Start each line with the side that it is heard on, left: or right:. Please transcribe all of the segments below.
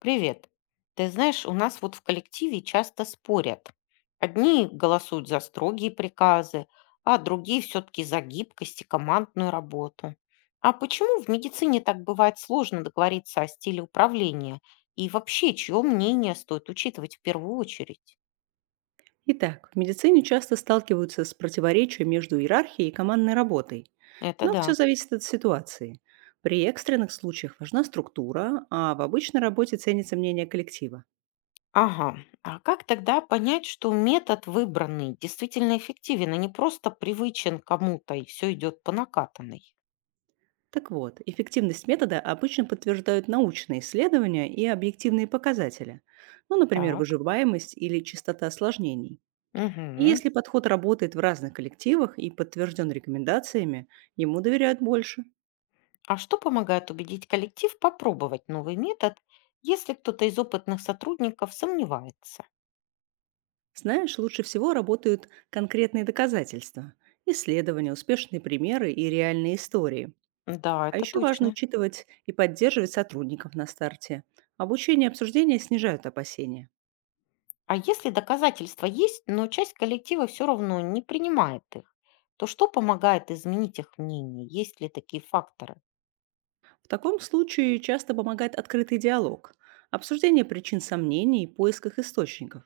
left: Привет. Ты знаешь, у нас вот в коллективе часто спорят. Одни голосуют за строгие приказы, а другие все-таки за гибкость и командную работу. А почему в медицине так бывает сложно договориться о стиле управления? И вообще, чье мнение стоит учитывать в первую очередь?
right: Итак, в медицине часто сталкиваются с противоречием между иерархией и командной работой,
left: Это
right: но все
left: да.
right: зависит от ситуации. При экстренных случаях важна структура, а в обычной работе ценится мнение коллектива.
left: Ага. А как тогда понять, что метод выбранный действительно эффективен, а не просто привычен кому-то и все идет по накатанной?
right: Так вот, эффективность метода обычно подтверждают научные исследования и объективные показатели, ну, например,
left: Так.
right: выживаемость или частота осложнений. И
left: Угу.
right: если подход работает в разных коллективах и подтвержден рекомендациями, ему доверяют больше.
left: А что помогает убедить коллектив попробовать новый метод, если кто-то из опытных сотрудников сомневается?
right: Знаешь, лучше всего работают конкретные доказательства, исследования, успешные примеры и реальные истории.
left: Да,
right: А
left: это
right: еще важно
left: точно.
right: учитывать и поддерживать сотрудников на старте. Обучение и обсуждение снижают опасения.
left: А если доказательства есть, но часть коллектива все равно не принимает их, то что помогает изменить их мнение? Есть ли такие факторы?
right: В таком случае часто помогает открытый диалог, обсуждение причин сомнений и поиск их источников.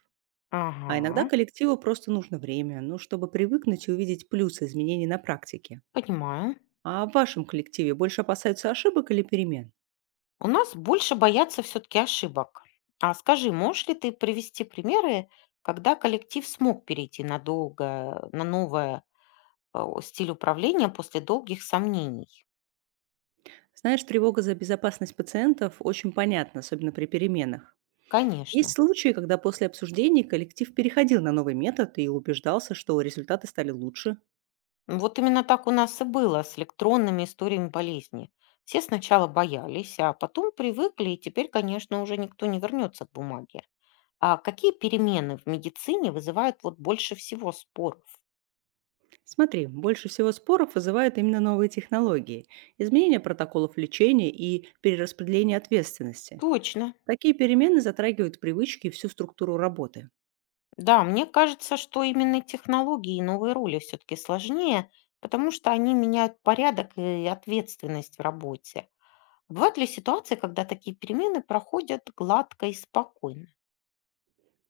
right: А иногда
left: Ага,
right: коллективу просто нужно время, ну, чтобы привыкнуть и увидеть плюсы изменений на практике.
left: понимаю.
right: А в вашем коллективе больше опасаются ошибок или перемен?
left: У нас больше боятся все-таки ошибок. А скажи, можешь ли ты привести примеры, когда коллектив смог перейти надолго на новое стиль управления после долгих сомнений.
right: Знаешь, тревога за безопасность пациентов очень понятна, особенно при переменах. Есть
left: Конечно.
right: случаи, когда после обсуждений коллектив переходил на новый метод и убеждался, что результаты стали лучше.
left: Ну, вот именно так у нас и было с электронными историями болезни. Все сначала боялись, а потом привыкли, и теперь, конечно, уже никто не вернется к бумаге. А какие перемены в медицине вызывают вот больше всего споров?
right: Смотри, больше всего споров вызывают именно новые технологии, изменение протоколов лечения и перераспределение ответственности.
left: Точно.
right: Такие перемены затрагивают привычки и всю структуру работы.
left: Да, мне кажется, что именно технологии и новые роли все-таки сложнее, потому что они меняют порядок и ответственность в работе. Бывают ли ситуации, когда такие перемены проходят гладко и спокойно?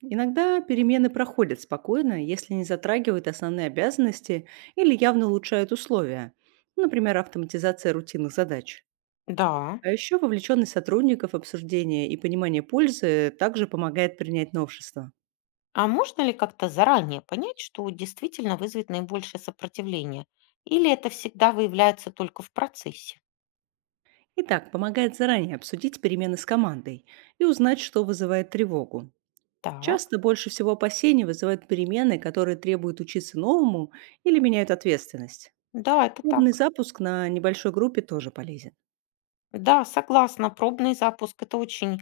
right: Иногда перемены проходят спокойно, если не затрагивают основные обязанности или явно улучшают условия, например, автоматизация рутинных задач.
left: Да.
right: А еще вовлеченность сотрудников, обсуждение и понимание пользы также помогает принять новшество.
left: А можно ли как-то заранее понять, что действительно вызовет наибольшее сопротивление? Или это всегда выявляется только в процессе?
right: Итак, помогает заранее обсудить перемены с командой и узнать, что вызывает тревогу.
left: Так.
right: Часто больше всего опасений вызывают перемены, которые требуют учиться новому или меняют ответственность.
left: Да, это
right: Пробный
left: так.
right: запуск на небольшой группе тоже полезен.
left: Да, согласна, пробный запуск — это очень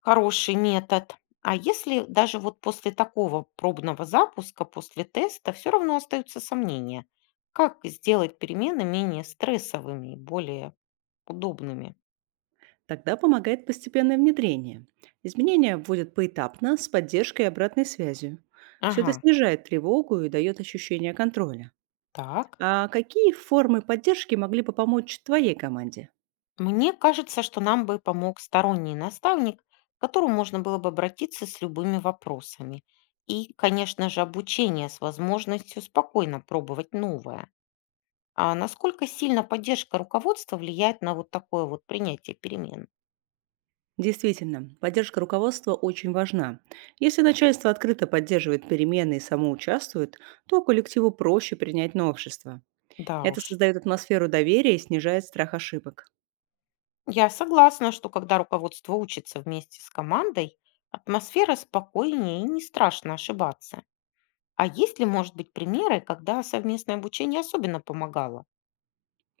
left: хороший метод. А если даже вот после такого пробного запуска, после теста, все равно остаются сомнения, как сделать перемены менее стрессовыми и более удобными?
right: Тогда помогает постепенное внедрение. Изменения вводят поэтапно с поддержкой и обратной связью. Все
left: Ага,
right: это снижает тревогу и дает ощущение контроля.
left: так.
right: А какие формы поддержки могли бы помочь твоей команде?
left: Мне кажется, что нам бы помог сторонний наставник, к которому можно было бы обратиться с любыми вопросами. И, конечно же, обучение с возможностью спокойно пробовать новое. А насколько сильно поддержка руководства влияет на вот такое вот принятие перемен?
right: Действительно, поддержка руководства очень важна. Если начальство открыто поддерживает перемены и само участвует, то коллективу проще принять новшества.
left: Да
right: Это
left: уж.
right: создает атмосферу доверия и снижает страх ошибок.
left: Я согласна, что когда руководство учится вместе с командой, атмосфера спокойнее и не страшно ошибаться. А есть ли, может быть, примеры, когда совместное обучение особенно помогало?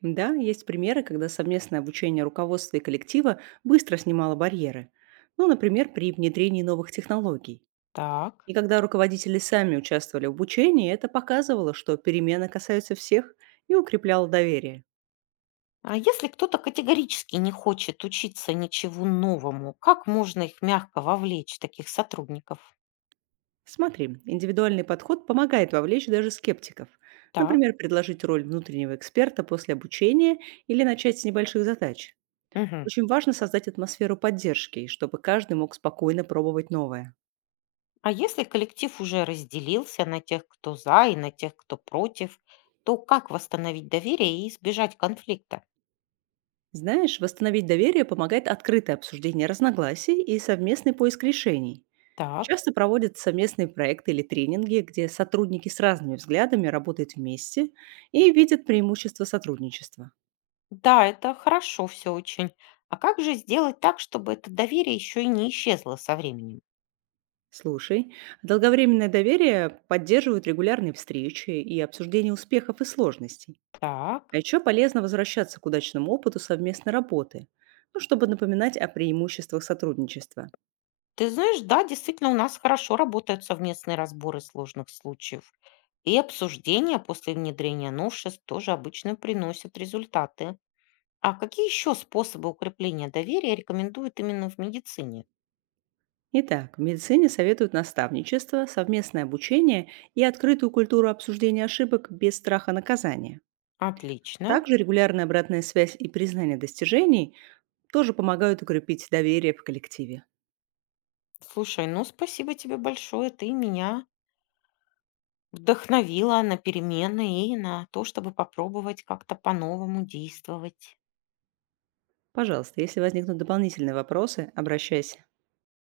right: Да, есть примеры, когда совместное обучение руководства и коллектива быстро снимало барьеры. Ну, например, при внедрении новых технологий.
left: Так.
right: И когда руководители сами участвовали в обучении, это показывало, что перемены касаются всех и укрепляло доверие.
left: А если кто-то категорически не хочет учиться ничего новому, как можно их мягко вовлечь, таких сотрудников?
right: Смотри, индивидуальный подход помогает вовлечь даже скептиков.
left: Так.
right: Например, предложить роль внутреннего эксперта после обучения или начать с небольших задач.
left: Мгм.
right: Очень важно создать атмосферу поддержки, и чтобы каждый мог спокойно пробовать новое.
left: А если коллектив уже разделился на тех, кто за и на тех, кто против, то как восстановить доверие и избежать конфликта?
right: Знаешь, восстановить доверие помогает открытое обсуждение разногласий и совместный поиск решений.
left: Так.
right: Часто проводят совместные проекты или тренинги, где сотрудники с разными взглядами работают вместе и видят преимущества сотрудничества.
left: Да, это хорошо все очень. А как же сделать так, чтобы это доверие еще и не исчезло со временем?
right: Слушай, долговременное доверие поддерживают регулярные встречи и обсуждение успехов и сложностей.
left: Так.
right: А еще полезно возвращаться к удачному опыту совместной работы, ну, чтобы напоминать о преимуществах сотрудничества.
left: Ты знаешь, да, действительно, у нас хорошо работают совместные разборы сложных случаев. И обсуждения после внедрения новшеств тоже обычно приносят результаты. А какие еще способы укрепления доверия рекомендуют именно в медицине?
right: Итак, в медицине советуют наставничество, совместное обучение и открытую культуру обсуждения ошибок без страха наказания.
left: Отлично.
right: Также регулярная обратная связь и признание достижений тоже помогают укрепить доверие в коллективе.
left: Слушай, ну спасибо тебе большое. Ты меня вдохновила на перемены и на то, чтобы попробовать как-то по-новому действовать.
right: Пожалуйста, если возникнут дополнительные вопросы, обращайся.